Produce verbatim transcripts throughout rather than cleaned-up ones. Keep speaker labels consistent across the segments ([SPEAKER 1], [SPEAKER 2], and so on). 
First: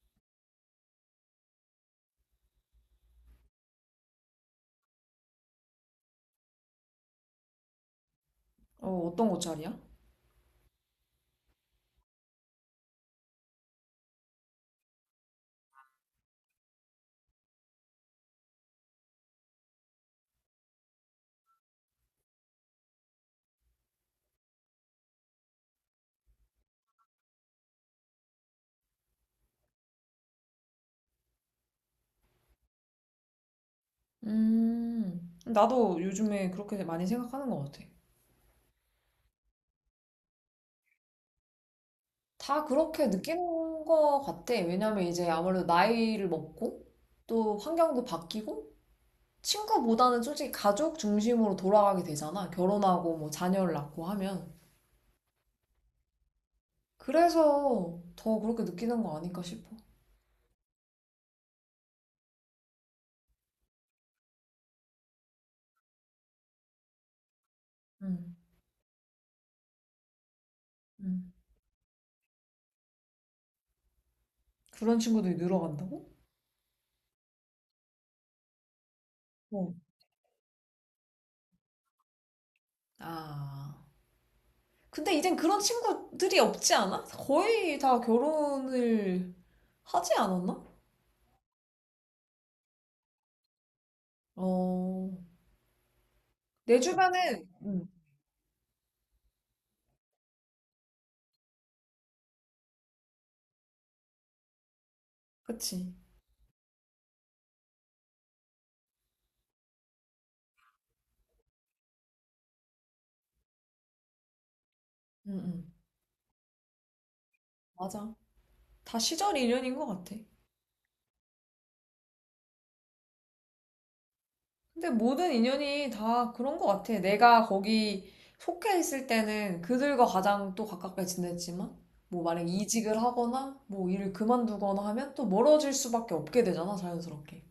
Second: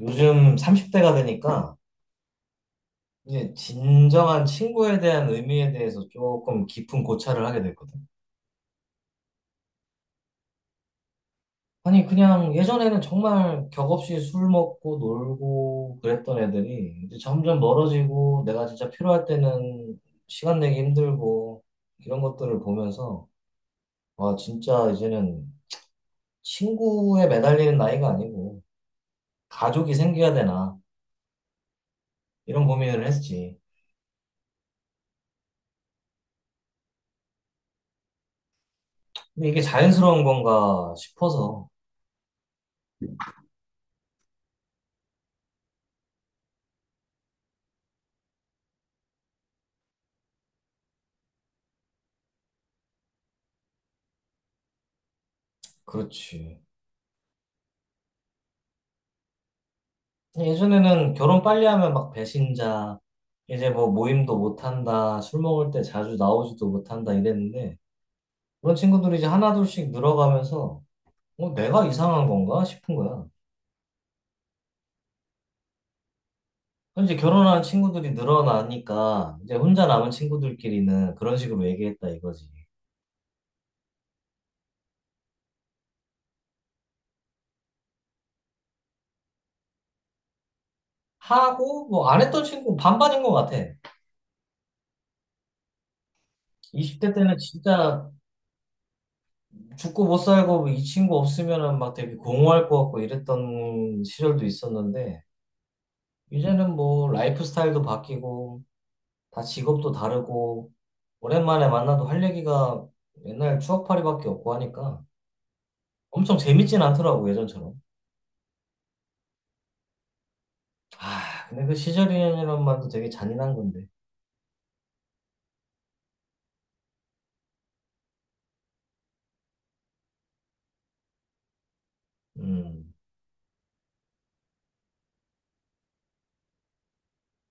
[SPEAKER 1] 요즘 삼십 대가 되니까 이제 진정한 친구에 대한 의미에 대해서 조금 깊은 고찰을 하게 됐거든.
[SPEAKER 2] 어, 어떤 옷차림이야?
[SPEAKER 1] 아니, 그냥 예전에는 정말 격 없이 술 먹고 놀고 그랬던 애들이 이제 점점 멀어지고 내가 진짜 필요할 때는 시간 내기 힘들고 이런 것들을 보면서 와, 진짜 이제는 친구에 매달리는 나이가 아니고 가족이 생겨야 되나 이런 고민을 했지.
[SPEAKER 2] 음, 나도 요즘에 그렇게 많이 생각하는 것 같아.
[SPEAKER 1] 근데 이게 자연스러운 건가 싶어서
[SPEAKER 2] 다 그렇게 느끼는 것 같아. 왜냐면 이제 아무래도 나이를 먹고 또 환경도 바뀌고 친구보다는 솔직히 가족 중심으로 돌아가게 되잖아. 결혼하고 뭐 자녀를 낳고 하면.
[SPEAKER 1] 그렇지.
[SPEAKER 2] 그래서 더 그렇게 느끼는 거 아닐까 싶어.
[SPEAKER 1] 예전에는 결혼 빨리 하면 막 배신자, 이제 뭐 모임도 못한다, 술 먹을 때 자주 나오지도 못한다 이랬는데,
[SPEAKER 2] 음,
[SPEAKER 1] 그런 친구들이 이제 하나둘씩 늘어가면서,
[SPEAKER 2] 음.
[SPEAKER 1] 어, 내가 이상한 건가 싶은 거야.
[SPEAKER 2] 그런 친구들이 늘어간다고?
[SPEAKER 1] 그럼 이제 결혼한 친구들이 늘어나니까, 이제
[SPEAKER 2] 어.
[SPEAKER 1] 혼자 남은 친구들끼리는 그런 식으로 얘기했다 이거지.
[SPEAKER 2] 아. 근데 이젠 그런 친구들이 없지 않아? 거의 다 결혼을 하지 않았나?
[SPEAKER 1] 하고, 뭐 안 했던 친구 반반인 것 같아.
[SPEAKER 2] 어, 내
[SPEAKER 1] 이십 대 때는
[SPEAKER 2] 주변은, 음.
[SPEAKER 1] 진짜 죽고 못 살고 이 친구 없으면은 막 되게 공허할 것 같고 이랬던 시절도 있었는데,
[SPEAKER 2] 그치.
[SPEAKER 1] 이제는 뭐 라이프 스타일도 바뀌고 다 직업도 다르고 오랜만에 만나도 할 얘기가 옛날 추억팔이밖에 없고 하니까
[SPEAKER 2] 응, 응.
[SPEAKER 1] 엄청 재밌진 않더라고 예전처럼.
[SPEAKER 2] 맞아. 다 시절 인연인 것 같아.
[SPEAKER 1] 아 근데 그 시절이란 말도 되게 잔인한 건데.
[SPEAKER 2] 근데 모든 인연이 다 그런 것 같아. 내가 거기 속해 있을 때는 그들과 가장 또 가깝게 지냈지만, 뭐 만약
[SPEAKER 1] 음
[SPEAKER 2] 이직을 하거나, 뭐 일을 그만두거나 하면 또 멀어질 수밖에 없게 되잖아, 자연스럽게.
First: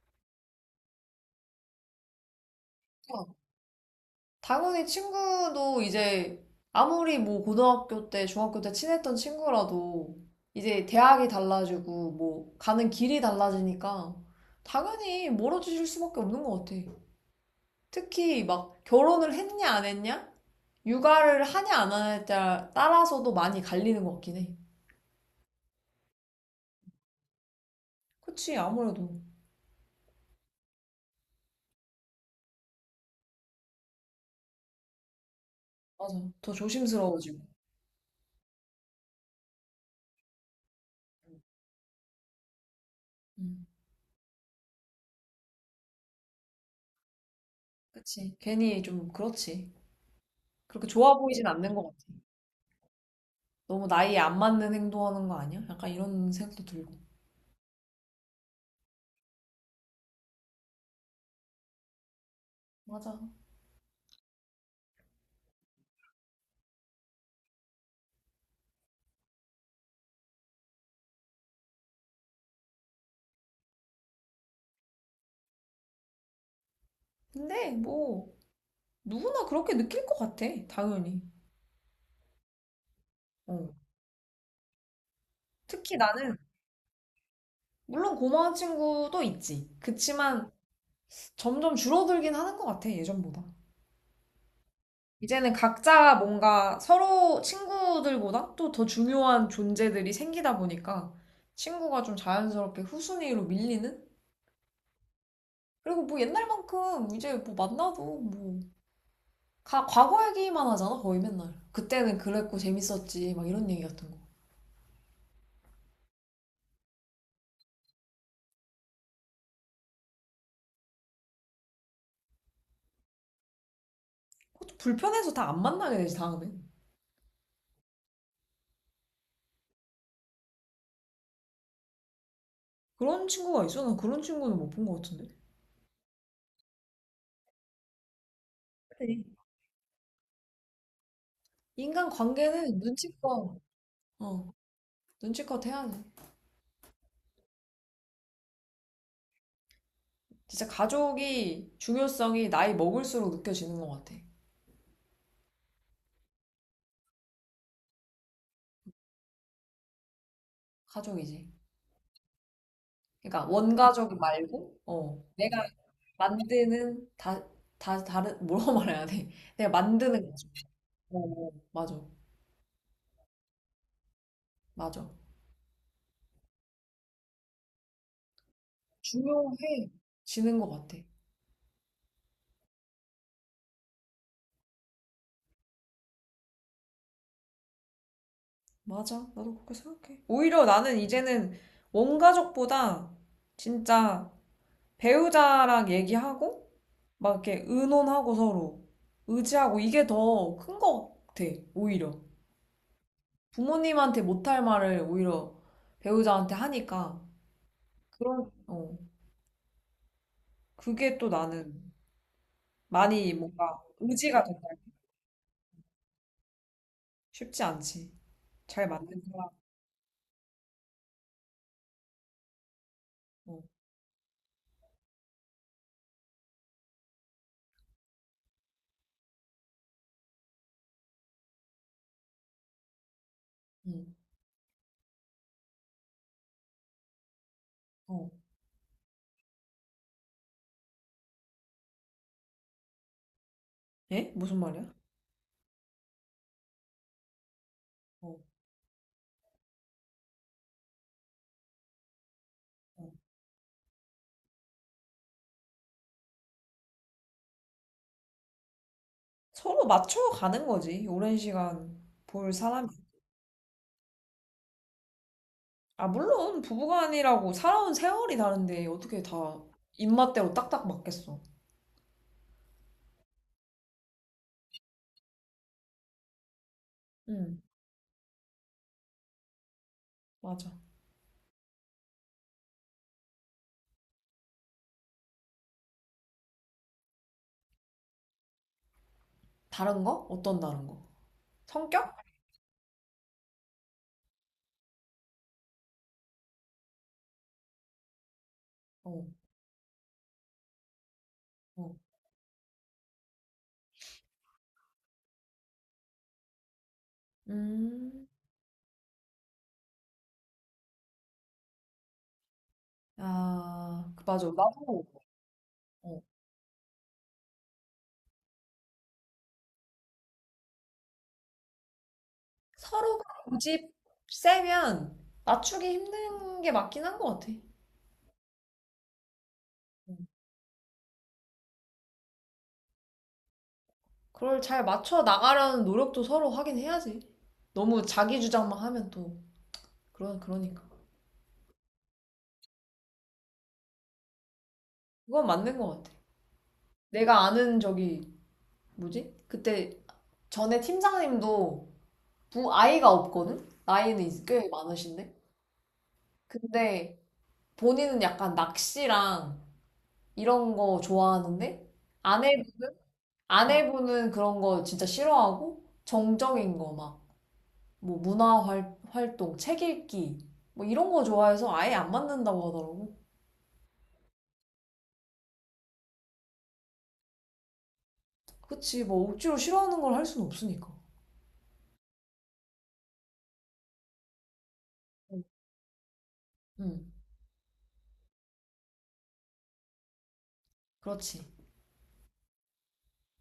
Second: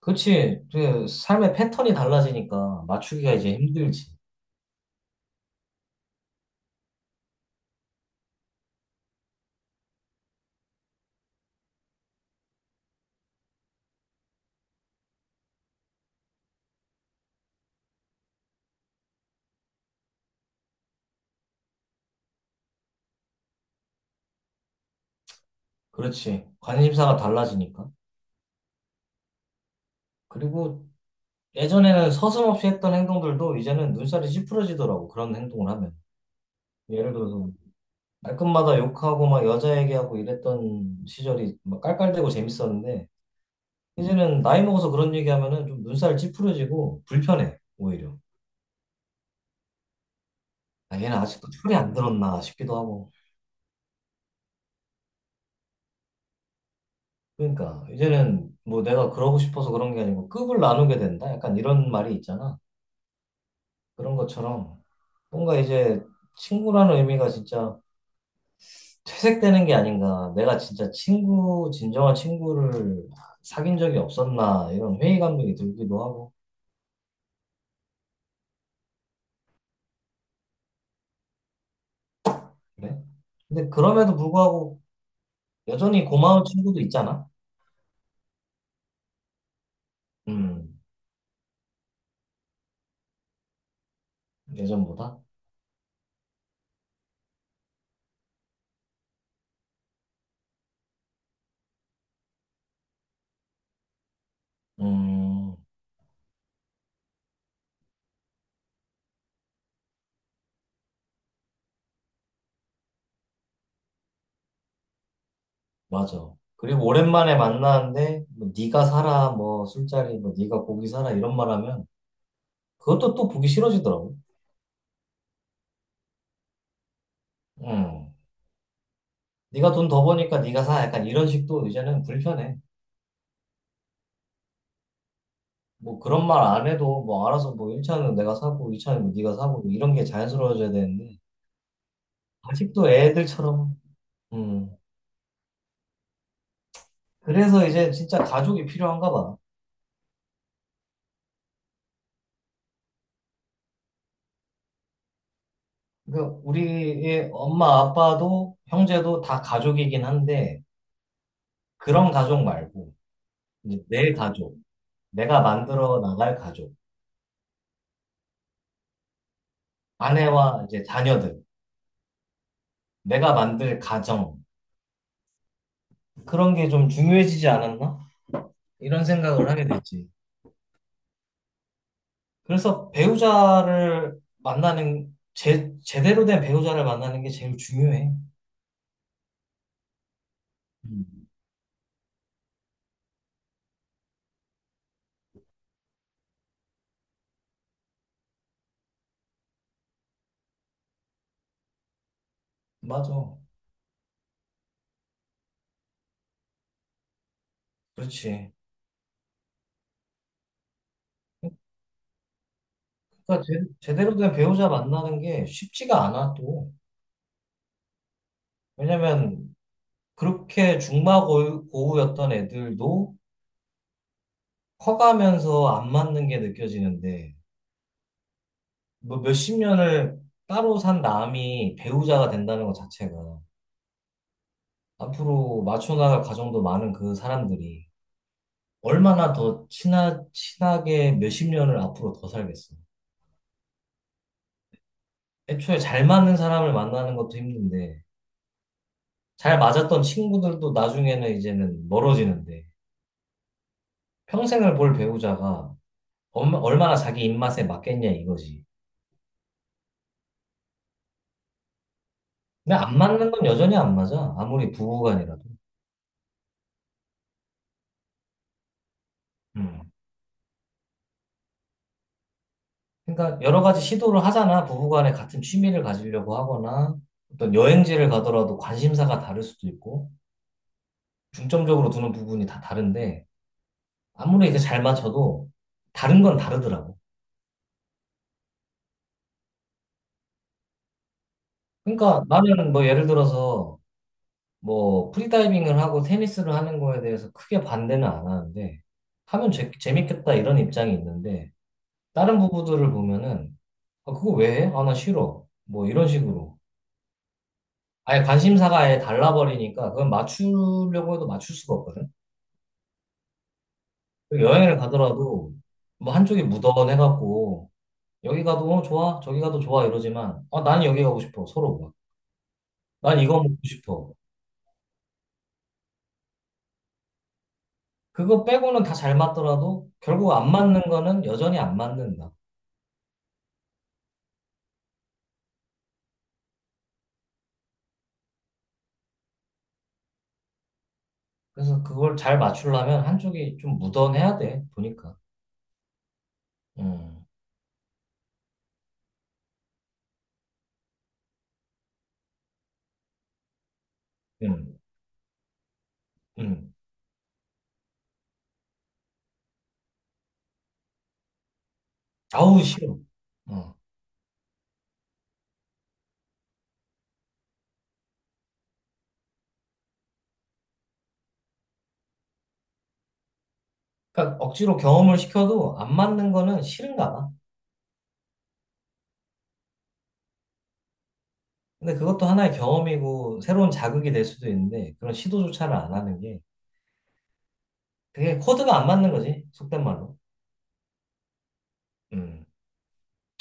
[SPEAKER 1] 그렇지. 그 삶의 패턴이 달라지니까 맞추기가 이제 힘들지.
[SPEAKER 2] 당연히 친구도 이제 아무리 뭐 고등학교 때, 중학교 때 친했던 친구라도 이제 대학이 달라지고 뭐 가는 길이 달라지니까 당연히 멀어지실 수밖에 없는 것 같아. 특히 막 결혼을 했냐 안 했냐? 육아를 하냐 안 하냐에 따라- 서도 많이 갈리는 것 같긴 해.
[SPEAKER 1] 그렇지. 관심사가 달라지니까.
[SPEAKER 2] 그치, 아무래도.
[SPEAKER 1] 그리고 예전에는 서슴없이 했던 행동들도 이제는 눈살이 찌푸려지더라고 그런 행동을 하면.
[SPEAKER 2] 맞아. 더
[SPEAKER 1] 예를
[SPEAKER 2] 조심스러워지고.
[SPEAKER 1] 들어서 말끝마다 욕하고 막 여자 얘기하고 이랬던 시절이 막 깔깔대고 재밌었는데
[SPEAKER 2] 음,
[SPEAKER 1] 이제는 나이 먹어서 그런 얘기하면은 좀 눈살 찌푸려지고 불편해 오히려
[SPEAKER 2] 그치. 괜히 좀 그렇지. 그렇게
[SPEAKER 1] 아, 얘는
[SPEAKER 2] 좋아 보이진
[SPEAKER 1] 아직도
[SPEAKER 2] 않는
[SPEAKER 1] 철이
[SPEAKER 2] 것
[SPEAKER 1] 안
[SPEAKER 2] 같아.
[SPEAKER 1] 들었나 싶기도 하고
[SPEAKER 2] 너무 나이에 안 맞는 행동하는 거 아니야? 약간 이런 생각도 들고.
[SPEAKER 1] 그러니까 이제는 뭐 내가 그러고 싶어서 그런 게 아니고 급을 나누게 된다 약간 이런 말이 있잖아
[SPEAKER 2] 맞아.
[SPEAKER 1] 그런 것처럼 뭔가 이제 친구라는 의미가 진짜 퇴색되는 게 아닌가 내가 진짜 친구 진정한 친구를 사귄 적이 없었나 이런 회의감이 들기도 하고
[SPEAKER 2] 근데 뭐 누구나 그렇게 느낄 것 같아, 당연히.
[SPEAKER 1] 그래? 근데
[SPEAKER 2] 어.
[SPEAKER 1] 그럼에도 불구하고
[SPEAKER 2] 특히
[SPEAKER 1] 여전히
[SPEAKER 2] 나는
[SPEAKER 1] 고마운 친구도 있잖아.
[SPEAKER 2] 물론 고마운 친구도 있지. 그치만
[SPEAKER 1] 음,
[SPEAKER 2] 점점 줄어들긴 하는 것 같아, 예전보다.
[SPEAKER 1] 예전보다.
[SPEAKER 2] 이제는 각자 뭔가 서로 친구들보다 또 더 중요한 존재들이 생기다 보니까 친구가 좀 자연스럽게 후순위로 밀리는?
[SPEAKER 1] 음,
[SPEAKER 2] 그리고 뭐 옛날만큼 이제 뭐 만나도 뭐 가- 과거 얘기만 하잖아, 거의 맨날. 그때는 그랬고 재밌었지, 막 이런 얘기 같은 거.
[SPEAKER 1] 맞아. 그리고 오랜만에 만나는데 뭐 네가 사라, 뭐 술자리, 뭐 네가 고기 사라 이런 말하면 그것도 또 보기 싫어지더라고.
[SPEAKER 2] 그것도 불편해서 다 안 만나게 되지, 다음에.
[SPEAKER 1] 음, 네가 돈 더 버니까 네가 사. 약간 이런 식도 이제는 불편해.
[SPEAKER 2] 그런 친구가 있어? 난 그런 친구는 못 본 것 같은데.
[SPEAKER 1] 뭐 그런 말 안 해도 뭐 알아서 뭐 일 차는 내가 사고 이차는
[SPEAKER 2] 그래.
[SPEAKER 1] 네가 사고 뭐 이런 게 자연스러워져야 되는데
[SPEAKER 2] 인간 관계는
[SPEAKER 1] 아직도
[SPEAKER 2] 눈치껏,
[SPEAKER 1] 애들처럼.
[SPEAKER 2] 어,
[SPEAKER 1] 음,
[SPEAKER 2] 눈치껏 해야 돼.
[SPEAKER 1] 그래서 이제 진짜 가족이 필요한가 봐.
[SPEAKER 2] 진짜 가족이 중요성이 나이 먹을수록 느껴지는 것 같아.
[SPEAKER 1] 그 우리의 엄마, 아빠도 형제도 다 가족이긴 한데
[SPEAKER 2] 가족이지.
[SPEAKER 1] 그런 가족 말고
[SPEAKER 2] 그러니까
[SPEAKER 1] 이제 내
[SPEAKER 2] 원가족
[SPEAKER 1] 가족,
[SPEAKER 2] 말고, 어,
[SPEAKER 1] 내가
[SPEAKER 2] 내가
[SPEAKER 1] 만들어 나갈 가족,
[SPEAKER 2] 만드는 다, 다 다른 뭐라고 말해야 돼? 내가 만드는 가족.
[SPEAKER 1] 아내와 이제
[SPEAKER 2] 어,
[SPEAKER 1] 자녀들,
[SPEAKER 2] 어, 맞아,
[SPEAKER 1] 내가 만들 가정
[SPEAKER 2] 맞아.
[SPEAKER 1] 그런 게 좀 중요해지지 않았나? 이런 생각을 하게 됐지.
[SPEAKER 2] 중요해지는 것 같아.
[SPEAKER 1] 그래서 배우자를 만나는 제, 제대로 된 배우자를 만나는 게 제일 중요해.
[SPEAKER 2] 맞아. 나도 그렇게 생각해. 오히려 나는
[SPEAKER 1] 음,
[SPEAKER 2] 이제는 원 가족보다 진짜 배우자랑 얘기하고 막 이렇게 의논하고 서로 의지하고 이게 더 큰 것 같아. 오히려.
[SPEAKER 1] 맞아.
[SPEAKER 2] 부모님한테 못할 말을 오히려 배우자한테 하니까 그런
[SPEAKER 1] 그렇지.
[SPEAKER 2] 어 그게 또 나는 많이
[SPEAKER 1] 그러니까 제,
[SPEAKER 2] 뭔가
[SPEAKER 1] 제대로 된
[SPEAKER 2] 의지가 된다.
[SPEAKER 1] 배우자 만나는 게 쉽지가 않아 또.
[SPEAKER 2] 쉽지 않지. 잘 맞는 사람.
[SPEAKER 1] 왜냐면 그렇게 중마고우였던 애들도
[SPEAKER 2] 어.
[SPEAKER 1] 커가면서 안 맞는 게 느껴지는데, 뭐 몇십 년을 따로 산 남이 배우자가 된다는 것 자체가
[SPEAKER 2] 응.
[SPEAKER 1] 앞으로 맞춰나갈 과정도 많은 그 사람들이
[SPEAKER 2] 어.
[SPEAKER 1] 얼마나 더 친하, 친하게 몇십 년을 앞으로 더 살겠어.
[SPEAKER 2] 예? 무슨 말이야?
[SPEAKER 1] 애초에 잘 맞는 사람을 만나는 것도 힘든데,
[SPEAKER 2] 어.
[SPEAKER 1] 잘 맞았던 친구들도 나중에는 이제는 멀어지는데,
[SPEAKER 2] 어.
[SPEAKER 1] 평생을 볼 배우자가 얼마- 얼마나 자기 입맛에 맞겠냐 이거지.
[SPEAKER 2] 서로 맞춰가는 거지. 오랜 시간 볼
[SPEAKER 1] 근데
[SPEAKER 2] 사람이.
[SPEAKER 1] 안 맞는 건 여전히 안 맞아. 아무리 부부간이라도.
[SPEAKER 2] 아, 물론 부부간이라고 살아온 세월이 다른데 어떻게 다
[SPEAKER 1] 음.
[SPEAKER 2] 입맛대로 딱딱 맞겠어.
[SPEAKER 1] 그러니까 여러 가지 시도를 하잖아. 부부간에 같은 취미를 가지려고 하거나 어떤
[SPEAKER 2] 응,
[SPEAKER 1] 여행지를 가더라도 관심사가 다를 수도 있고
[SPEAKER 2] 맞아.
[SPEAKER 1] 중점적으로 두는 부분이 다 다른데 아무리 이제 잘 맞춰도 다른 건 다르더라고.
[SPEAKER 2] 다른 거? 어떤 다른 거? 성격?
[SPEAKER 1] 그러니까 나는 뭐 예를 들어서 뭐 프리다이빙을 하고 테니스를 하는 거에 대해서 크게 반대는 안 하는데
[SPEAKER 2] 어,
[SPEAKER 1] 하면 재, 재밌겠다 이런 입장이 있는데
[SPEAKER 2] 어.
[SPEAKER 1] 다른 부부들을 보면은 아, 그거 왜 해? 아, 나 싫어. 뭐 이런 식으로. 아예
[SPEAKER 2] 음,
[SPEAKER 1] 관심사가 아예 달라버리니까 그건 맞추려고 해도 맞출 수가 없거든.
[SPEAKER 2] 아, 그 맞아.
[SPEAKER 1] 그리고 여행을
[SPEAKER 2] 나도
[SPEAKER 1] 가더라도 뭐
[SPEAKER 2] 어.
[SPEAKER 1] 한쪽이 무던해갖고 여기 가도 어, 좋아, 저기 가도 좋아 이러지만 어, 나는 여기 가고 싶어 서로가. 난
[SPEAKER 2] 서로가
[SPEAKER 1] 이거 먹고
[SPEAKER 2] 고집
[SPEAKER 1] 싶어.
[SPEAKER 2] 세면 맞추기 힘든 게 맞긴 한 것 같아.
[SPEAKER 1] 그거 빼고는 다 잘 맞더라도
[SPEAKER 2] 응.
[SPEAKER 1] 결국 안 맞는 거는 여전히 안 맞는다.
[SPEAKER 2] 그걸 잘 맞춰 나가려는 노력도 서로 하긴 해야지. 너무 자기 주장만 하면 또 그런 그러니까.
[SPEAKER 1] 그래서 그걸 잘 맞추려면 한쪽이 좀 무던해야 돼 보니까.
[SPEAKER 2] 그건 맞는 것 같아.
[SPEAKER 1] 음,
[SPEAKER 2] 내가 아는 저기 뭐지? 그때 전에 팀장님도 부 아이가 없거든. 나이는 꽤
[SPEAKER 1] 음,
[SPEAKER 2] 많으신데.
[SPEAKER 1] 음.
[SPEAKER 2] 근데 본인은 약간 낚시랑 이런 거 좋아하는데 아내
[SPEAKER 1] 아우 싫어. 어.
[SPEAKER 2] 아내분은 그런 거 진짜 싫어하고 정적인 거 막 뭐 문화 활, 활동, 책 읽기 뭐 이런 거 좋아해서 아예 안 맞는다고 하더라고.
[SPEAKER 1] 그러니까 억지로 경험을 시켜도 안 맞는 거는 싫은가 봐.
[SPEAKER 2] 그치 뭐 억지로 싫어하는 걸 할 수는 없으니까.
[SPEAKER 1] 근데 그것도 하나의 경험이고 새로운 자극이 될 수도 있는데 그런
[SPEAKER 2] 응,
[SPEAKER 1] 시도조차를 안 하는 게
[SPEAKER 2] 응,
[SPEAKER 1] 그게 코드가 안 맞는 거지 속된 말로.
[SPEAKER 2] 그렇지.
[SPEAKER 1] 음.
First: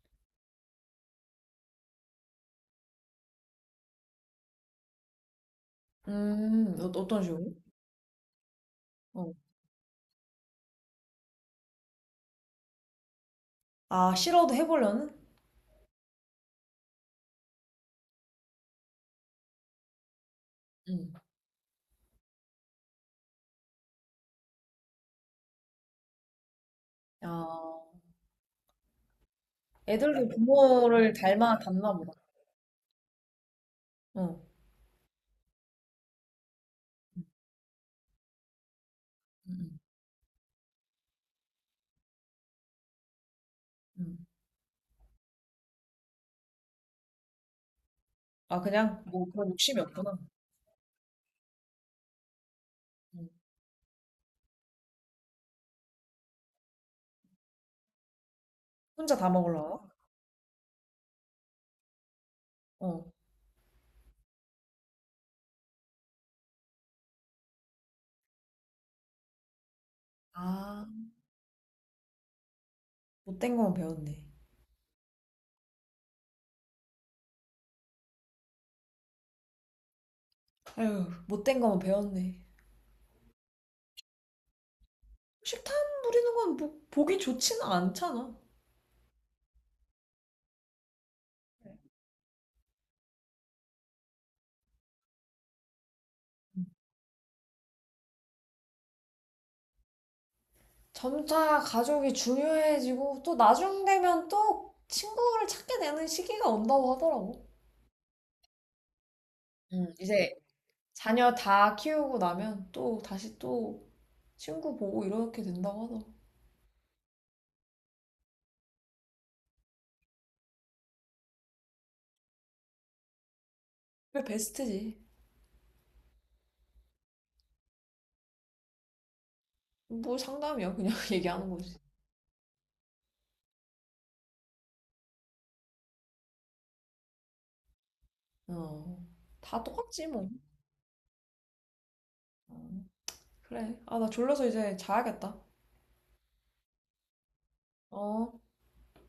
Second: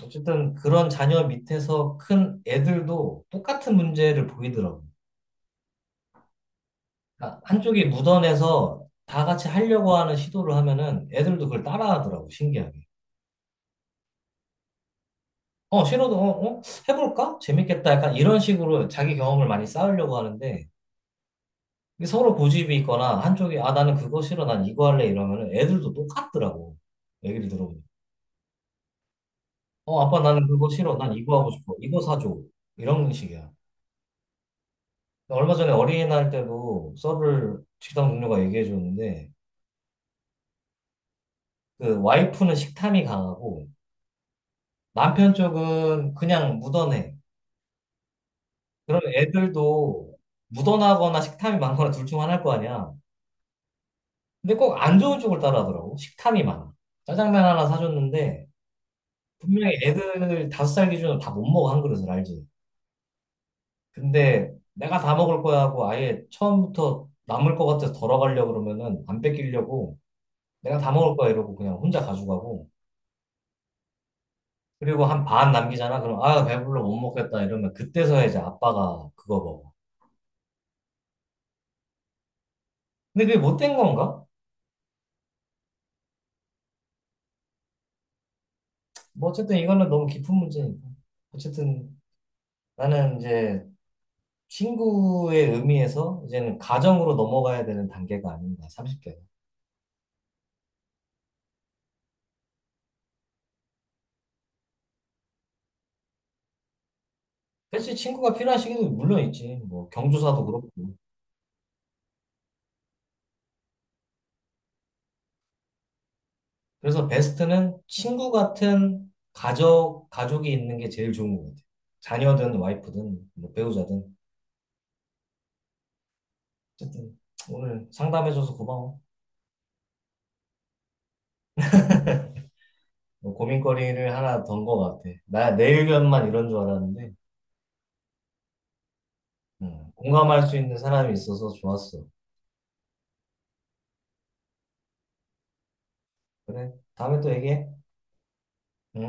[SPEAKER 1] 어쨌든 그런 자녀 밑에서 큰 애들도 똑같은 문제를 보이더라고.
[SPEAKER 2] 음, 어- 어떤
[SPEAKER 1] 그러니까
[SPEAKER 2] 식으로?
[SPEAKER 1] 한쪽이 묻어내서 다
[SPEAKER 2] 어.
[SPEAKER 1] 같이 하려고 하는 시도를 하면은 애들도 그걸 따라하더라고 신기하게.
[SPEAKER 2] 아, 싫어도 해보려는?
[SPEAKER 1] 어 싫어도 어, 어? 해볼까? 재밌겠다. 약간 이런 식으로 자기 경험을 많이 쌓으려고 하는데
[SPEAKER 2] 응.
[SPEAKER 1] 이게 서로 고집이 있거나 한쪽이 아 나는 그거 싫어 난 이거 할래 이러면은 애들도 똑같더라고. 얘기를 들어보니
[SPEAKER 2] 아,
[SPEAKER 1] 어, 아빠
[SPEAKER 2] 애들도
[SPEAKER 1] 나는 그거 싫어.
[SPEAKER 2] 부모를
[SPEAKER 1] 난 이거 하고
[SPEAKER 2] 닮아,
[SPEAKER 1] 싶어.
[SPEAKER 2] 닮나
[SPEAKER 1] 이거
[SPEAKER 2] 보다.
[SPEAKER 1] 사줘. 이런 식이야.
[SPEAKER 2] 어.
[SPEAKER 1] 얼마 전에 어린이날 때도 서브를 식당 동료가 얘기해 줬는데,
[SPEAKER 2] 응.
[SPEAKER 1] 그 와이프는 식탐이 강하고,
[SPEAKER 2] 응.
[SPEAKER 1] 남편 쪽은 그냥 묻어내.
[SPEAKER 2] 아, 그냥
[SPEAKER 1] 그러면
[SPEAKER 2] 뭐 그런 욕심이
[SPEAKER 1] 애들도
[SPEAKER 2] 없구나.
[SPEAKER 1] 묻어나거나 식탐이 많거나 둘 중 하나일 거 아니야.
[SPEAKER 2] 응.
[SPEAKER 1] 근데 꼭 안 좋은 쪽을 따라하더라고. 식탐이 많아. 짜장면 하나 사줬는데,
[SPEAKER 2] 혼자 다
[SPEAKER 1] 분명히
[SPEAKER 2] 먹으려나?
[SPEAKER 1] 애들 다섯 살 기준으로 다 못 먹어, 한 그릇을 알지.
[SPEAKER 2] 어.
[SPEAKER 1] 근데 내가 다 먹을 거야 하고 아예 처음부터 남을 것 같아서 덜어가려고 그러면은 안 뺏기려고 내가
[SPEAKER 2] 아,
[SPEAKER 1] 다 먹을 거야 이러고 그냥 혼자 가져가고
[SPEAKER 2] 못된 거만 배웠네.
[SPEAKER 1] 그리고 한 반 남기잖아. 그럼 아, 배불러 못 먹겠다 이러면 그때서야 이제 아빠가 그거 먹어.
[SPEAKER 2] 아유, 못된 거만 배웠네.
[SPEAKER 1] 근데 그게 못된 건가?
[SPEAKER 2] 식탐 부리는 건 뭐, 보기 좋지는 않잖아.
[SPEAKER 1] 뭐 어쨌든 이거는 너무 깊은 문제니까. 어쨌든 나는 이제 친구의 의미에서 이제는 가정으로 넘어가야 되는 단계가 아닌가, 삼십 대가.
[SPEAKER 2] 점차 가족이 중요해지고, 또 나중 되면 또 친구를 찾게 되는 시기가 온다고 하더라고.
[SPEAKER 1] 그치, 친구가 필요한 시기도 물론 있지. 뭐
[SPEAKER 2] 응. 이제
[SPEAKER 1] 경조사도 그렇고.
[SPEAKER 2] 자녀 다 키우고 나면 또 다시 또 친구 보고 이렇게 된다고 하더라.
[SPEAKER 1] 그래서 베스트는 친구 같은 가족, 가족이 있는 게 제일 좋은 것 같아요. 자녀든 와이프든 뭐 배우자든
[SPEAKER 2] 그게 베스트지.
[SPEAKER 1] 어쨌든 오늘 상담해줘서 고마워.
[SPEAKER 2] 뭐 상담이야. 그냥 얘기하는 거지.
[SPEAKER 1] 뭐 고민거리를 하나 던 것 같아. 나 내 의견만 이런 줄 알았는데
[SPEAKER 2] 어. 다
[SPEAKER 1] 음,
[SPEAKER 2] 똑같지, 뭐.
[SPEAKER 1] 공감할 수 있는 사람이 있어서 좋았어.
[SPEAKER 2] 어, 그래. 아, 나 졸려서 이제 자야겠다.
[SPEAKER 1] 그래, 다음에 또 얘기해.
[SPEAKER 2] 어.
[SPEAKER 1] 음.